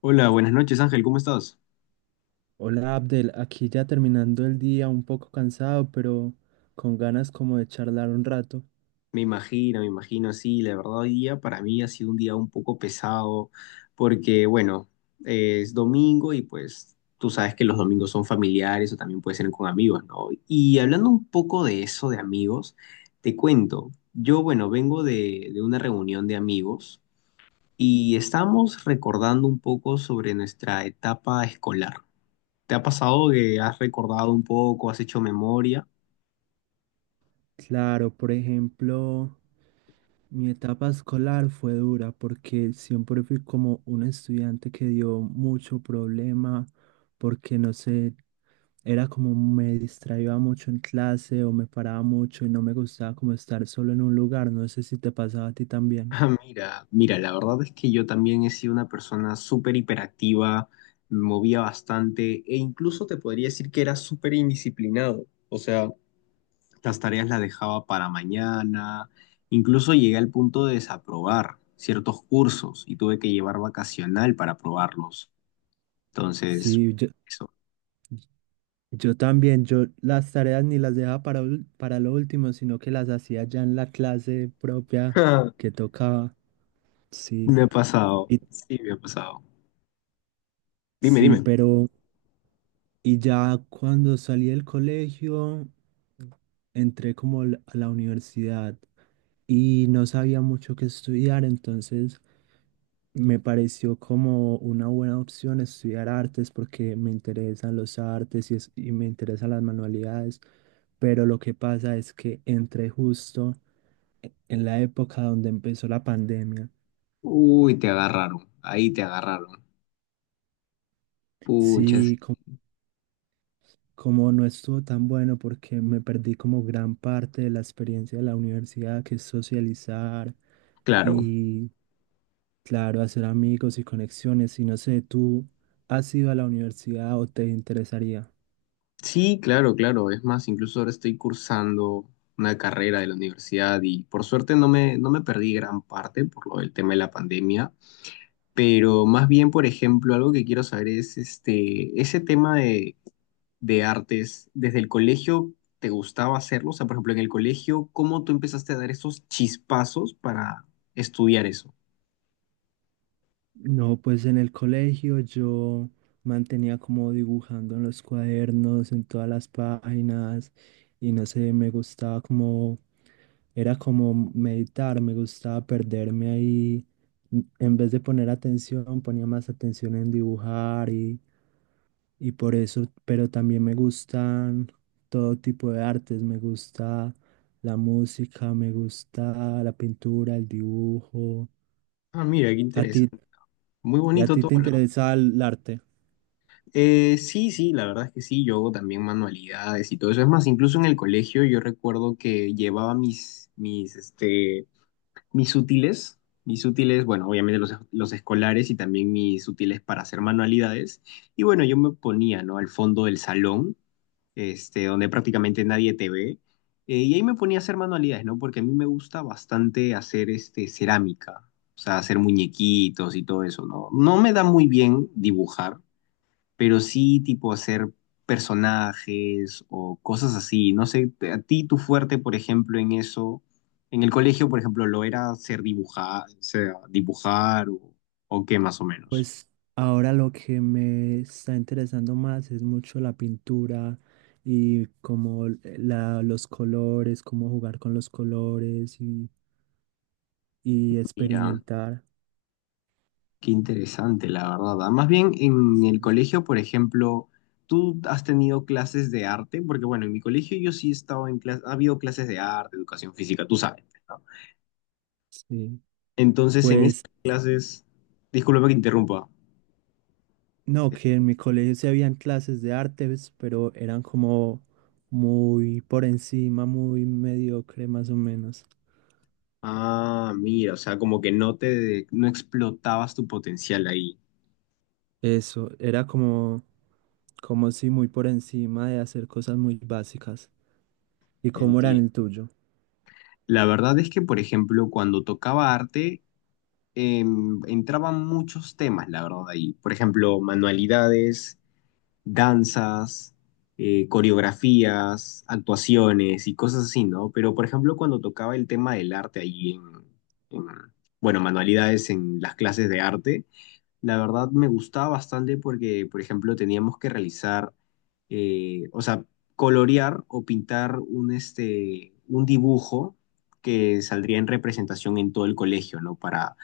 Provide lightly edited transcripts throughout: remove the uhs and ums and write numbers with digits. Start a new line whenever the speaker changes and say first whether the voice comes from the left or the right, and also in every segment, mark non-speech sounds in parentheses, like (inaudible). left: Hola, buenas noches Ángel, ¿cómo estás?
right: Hola Abdel, aquí ya terminando el día, un poco cansado, pero con ganas como de charlar un rato.
left: Me imagino, sí, la verdad hoy día para mí ha sido un día un poco pesado porque, bueno, es domingo y pues tú sabes que los domingos son familiares o también pueden ser con amigos, ¿no? Y hablando un poco de eso, de amigos, te cuento, yo, bueno, vengo de una reunión de amigos y estamos recordando un poco sobre nuestra etapa escolar. ¿Te ha pasado que has recordado un poco, has hecho memoria?
right: Claro, por ejemplo, mi etapa escolar fue dura porque siempre fui como un estudiante que dio mucho problema, porque no sé, era como me distraía mucho en clase o me paraba mucho y no me gustaba como estar solo en un lugar. No sé si te pasaba a ti también.
left: Ah, mira, mira, la verdad es que yo también he sido una persona súper hiperactiva, me movía bastante e incluso te podría decir que era súper indisciplinado. O sea, las tareas las dejaba para mañana, incluso llegué al punto de desaprobar ciertos cursos y tuve que llevar vacacional para aprobarlos. Entonces,
right: Sí,
left: eso.
right: yo también, yo las tareas ni las dejaba para lo último, sino que las hacía ya en la clase propia
left: (laughs)
right: que tocaba. Sí,
left: Me ha pasado,
right: y,
left: sí, me ha pasado. Dime,
right: sí,
left: dime.
right: pero y ya cuando salí del colegio, entré como a la universidad y no sabía mucho qué estudiar, entonces me pareció como una buena opción estudiar artes porque me interesan los artes y me interesan las manualidades, pero lo que pasa es que entré justo en la época donde empezó la pandemia.
left: Uy, te agarraron, ahí te agarraron. Puchas,
right: Sí, como no estuvo tan bueno porque me perdí como gran parte de la experiencia de la universidad, que es socializar
left: claro.
right: y, claro, hacer amigos y conexiones. Y no sé, ¿tú has ido a la universidad o te interesaría?
left: Sí, claro, claro. Es más, incluso ahora estoy cursando una carrera de la universidad y por suerte no me perdí gran parte por lo del tema de la pandemia, pero más bien, por ejemplo, algo que quiero saber es este, ese tema de artes, ¿desde el colegio te gustaba hacerlo? O sea, por ejemplo, en el colegio, ¿cómo tú empezaste a dar esos chispazos para estudiar eso?
right: No, pues en el colegio yo mantenía como dibujando en los cuadernos, en todas las páginas, y no sé, me gustaba como era como meditar, me gustaba perderme ahí. En vez de poner atención, ponía más atención en dibujar y por eso, pero también me gustan todo tipo de artes, me gusta la música, me gusta la pintura, el dibujo.
left: Ah, mira, qué
right: ¿A ti
left: interesante. Muy
right: y a
left: bonito
right: ti
left: todo.
right: te interesa el arte?
left: Sí, sí, la verdad es que sí, yo hago también manualidades y todo eso. Es más, incluso en el colegio yo recuerdo que llevaba mis, mis útiles, bueno, obviamente los escolares y también mis útiles para hacer manualidades. Y bueno, yo me ponía, ¿no? Al fondo del salón, este, donde prácticamente nadie te ve. Y ahí me ponía a hacer manualidades, ¿no? Porque a mí me gusta bastante hacer, este, cerámica, o sea, hacer muñequitos y todo eso, ¿no? No me da muy bien dibujar, pero sí tipo hacer personajes o cosas así. No sé, a ti tu fuerte, por ejemplo, en eso, en el colegio, por ejemplo, lo era hacer dibujar, o sea, o qué más o menos.
right: Pues ahora lo que me está interesando más es mucho la pintura y como la, los colores, cómo jugar con los colores y
left: Mira,
right: experimentar.
left: qué interesante, la verdad. Ah, más bien en el
right: Sí.
left: colegio, por ejemplo, ¿tú has tenido clases de arte? Porque bueno, en mi colegio yo sí he estado en clases, ha habido clases de arte, educación física, tú sabes, ¿no?
right: Sí.
left: Entonces, en esas
right: Pues
left: clases, discúlpame que interrumpa.
right: no, que en mi colegio sí habían clases de artes, pero eran como muy por encima, muy mediocre más o menos.
left: Ah, mira, o sea, como que no explotabas tu potencial ahí,
right: Eso, era como, como si muy por encima de hacer cosas muy básicas. ¿Y cómo era en
left: entiendo.
right: el tuyo?
left: La verdad es que, por ejemplo, cuando tocaba arte, entraban muchos temas, la verdad, ahí. Por ejemplo, manualidades, danzas, coreografías, actuaciones y cosas así, ¿no? Pero, por ejemplo, cuando tocaba el tema del arte ahí en- bueno, manualidades en las clases de arte, la verdad me gustaba bastante porque, por ejemplo, teníamos que realizar, o sea, colorear o pintar un, este, un dibujo que saldría en representación en todo el colegio, ¿no?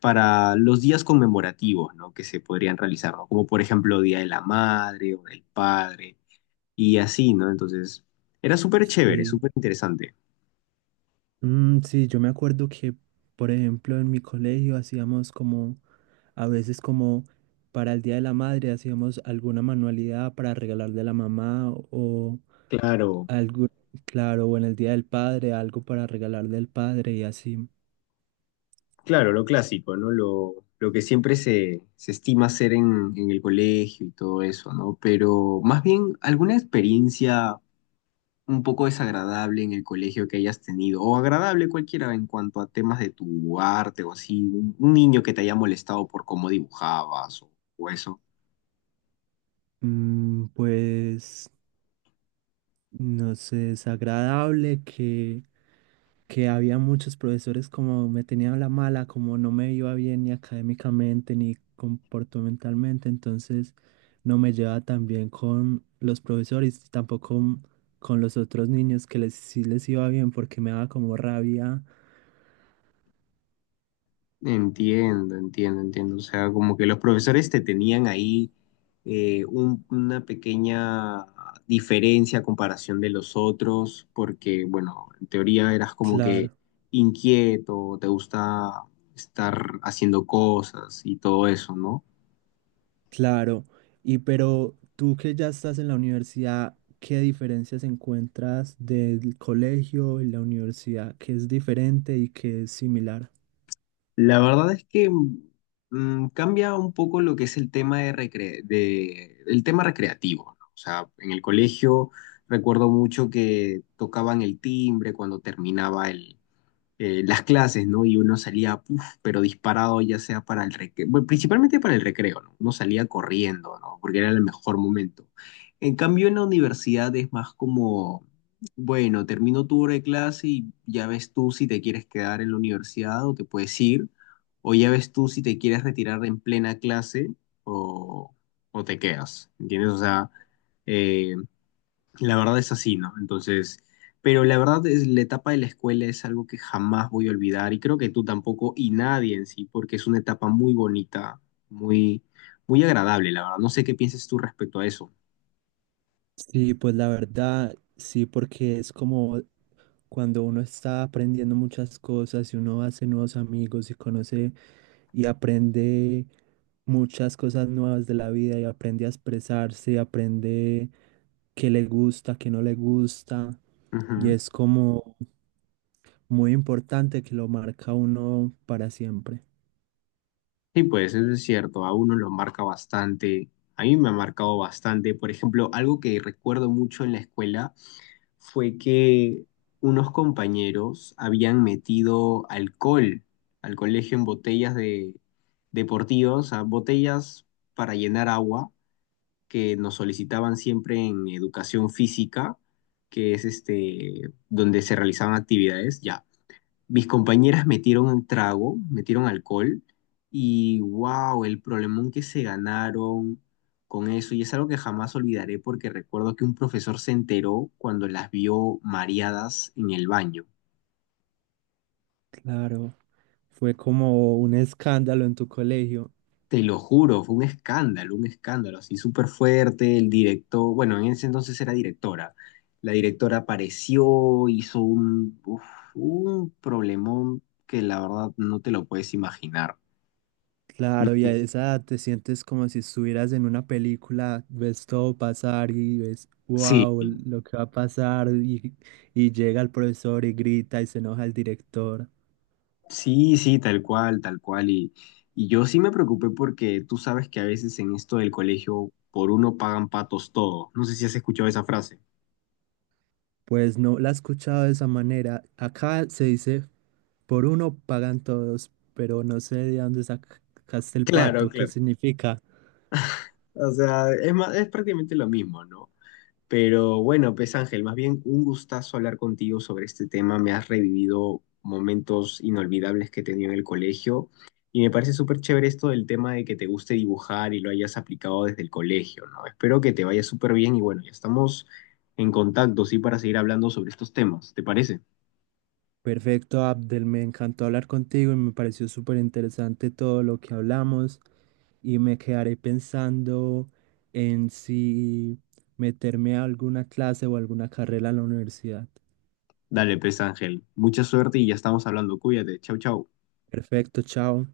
left: Para los días conmemorativos, ¿no? Que se podrían realizar, ¿no? Como por ejemplo Día de la Madre o del Padre y así, ¿no? Entonces, era súper chévere,
right: Sí.
left: súper interesante.
right: Sí, yo me acuerdo que, por ejemplo, en mi colegio hacíamos como, a veces como para el Día de la Madre hacíamos alguna manualidad para regalarle a la mamá o
left: Claro,
right: algo, claro, o en el Día del Padre, algo para regalarle al padre y así.
left: claro, lo clásico, ¿no? Lo que se estima hacer en el colegio y todo eso, ¿no? Pero más bien, ¿alguna experiencia un poco desagradable en el colegio que hayas tenido? O agradable cualquiera en cuanto a temas de tu arte o así, un niño que te haya molestado por cómo o eso.
right: Pues, no sé, es agradable que había muchos profesores como me tenían la mala, como no me iba bien ni académicamente ni comportamentalmente, entonces no me llevaba tan bien con los profesores, tampoco con, con los otros niños que les, sí les iba bien porque me daba como rabia,
left: Entiendo, entiendo, entiendo. O sea, como que los profesores te tenían ahí una pequeña diferencia a comparación de los otros, porque, bueno, en teoría eras como que
right: claro.
left: inquieto, te gusta estar haciendo cosas y todo eso, ¿no?
right: Claro, y pero tú que ya estás en la universidad, ¿qué diferencias encuentras del colegio y la universidad? ¿Qué es diferente y qué es similar?
left: La verdad es que cambia un poco lo que es el tema de el tema recreativo, ¿no? O sea, en el colegio recuerdo mucho que tocaban el timbre cuando terminaba las clases, ¿no? Y uno salía, puf, pero disparado ya sea para el recreo, bueno, principalmente para el recreo, ¿no? Uno salía corriendo, ¿no? Porque era el mejor momento. En cambio, en la universidad es más como, bueno, termino tu hora de clase y ya ves tú si te quieres quedar en la universidad o te puedes ir, o ya ves tú si te quieres retirar en plena clase o, o te quedas, ¿entiendes? O sea, eh, la verdad es así, ¿no? Entonces, pero la verdad es la etapa de la escuela es algo que jamás voy a olvidar y creo que tú tampoco y nadie en sí, porque es una etapa muy bonita, muy, muy agradable, la verdad. No sé qué piensas tú respecto a eso.
right: Sí, pues la verdad, sí, porque es como cuando uno está aprendiendo muchas cosas y uno hace nuevos amigos y conoce y aprende muchas cosas nuevas de la vida y aprende a expresarse, aprende qué le gusta, qué no le gusta. Y
left: Ujú.
right: es como, muy importante que lo marca uno para siempre.
left: Sí, pues eso es cierto, a uno lo marca bastante, a mí me ha marcado bastante. Por ejemplo, algo que recuerdo mucho en la escuela fue que unos compañeros habían metido alcohol al colegio en botellas de deportivas, o sea, botellas para llenar agua que nos solicitaban siempre en educación física, que es este donde se realizaban actividades. Ya, mis compañeras metieron un trago, metieron alcohol y wow, el problemón que se ganaron con eso. Y es algo que jamás olvidaré porque recuerdo que un profesor se enteró cuando las vio mareadas en el baño.
right: Claro, fue como un escándalo en tu colegio.
left: Te lo juro, fue un escándalo así súper fuerte. El director, bueno, en ese entonces era directora. La directora apareció, hizo un, uf, un problemón que la verdad no te lo puedes imaginar.
right: Claro, y a esa edad te sientes como si estuvieras en una película, ves todo pasar y ves,
left: Sí.
right: wow, lo que va a pasar y llega el profesor y grita y se enoja el director.
left: Sí, sí, tal cual, tal cual. Y yo sí me preocupé porque tú sabes que a veces en esto del colegio por uno pagan patos todos. No sé si has escuchado esa frase.
right: Pues no la he escuchado de esa manera. Acá se dice, por uno pagan todos, pero no sé de dónde sacaste el
left: Claro,
right: pato, ¿qué
left: claro.
right: significa?
left: O sea, es más, es prácticamente lo mismo, ¿no? Pero bueno, pues Ángel, más bien un gustazo hablar contigo sobre este tema. Me has revivido momentos inolvidables que he tenido en el colegio y me parece súper chévere esto del tema de que te guste dibujar y lo hayas aplicado desde el colegio, ¿no? Espero que te vaya súper bien y bueno, ya estamos en contacto, sí, para seguir hablando sobre estos temas, ¿te parece?
right: Perfecto, Abdel, me encantó hablar contigo y me pareció súper interesante todo lo que hablamos y me quedaré pensando en si meterme a alguna clase o alguna carrera en la universidad.
left: Dale, pues Ángel, mucha suerte y ya estamos hablando. Cuídate, chau, chau.
right: Perfecto, chao.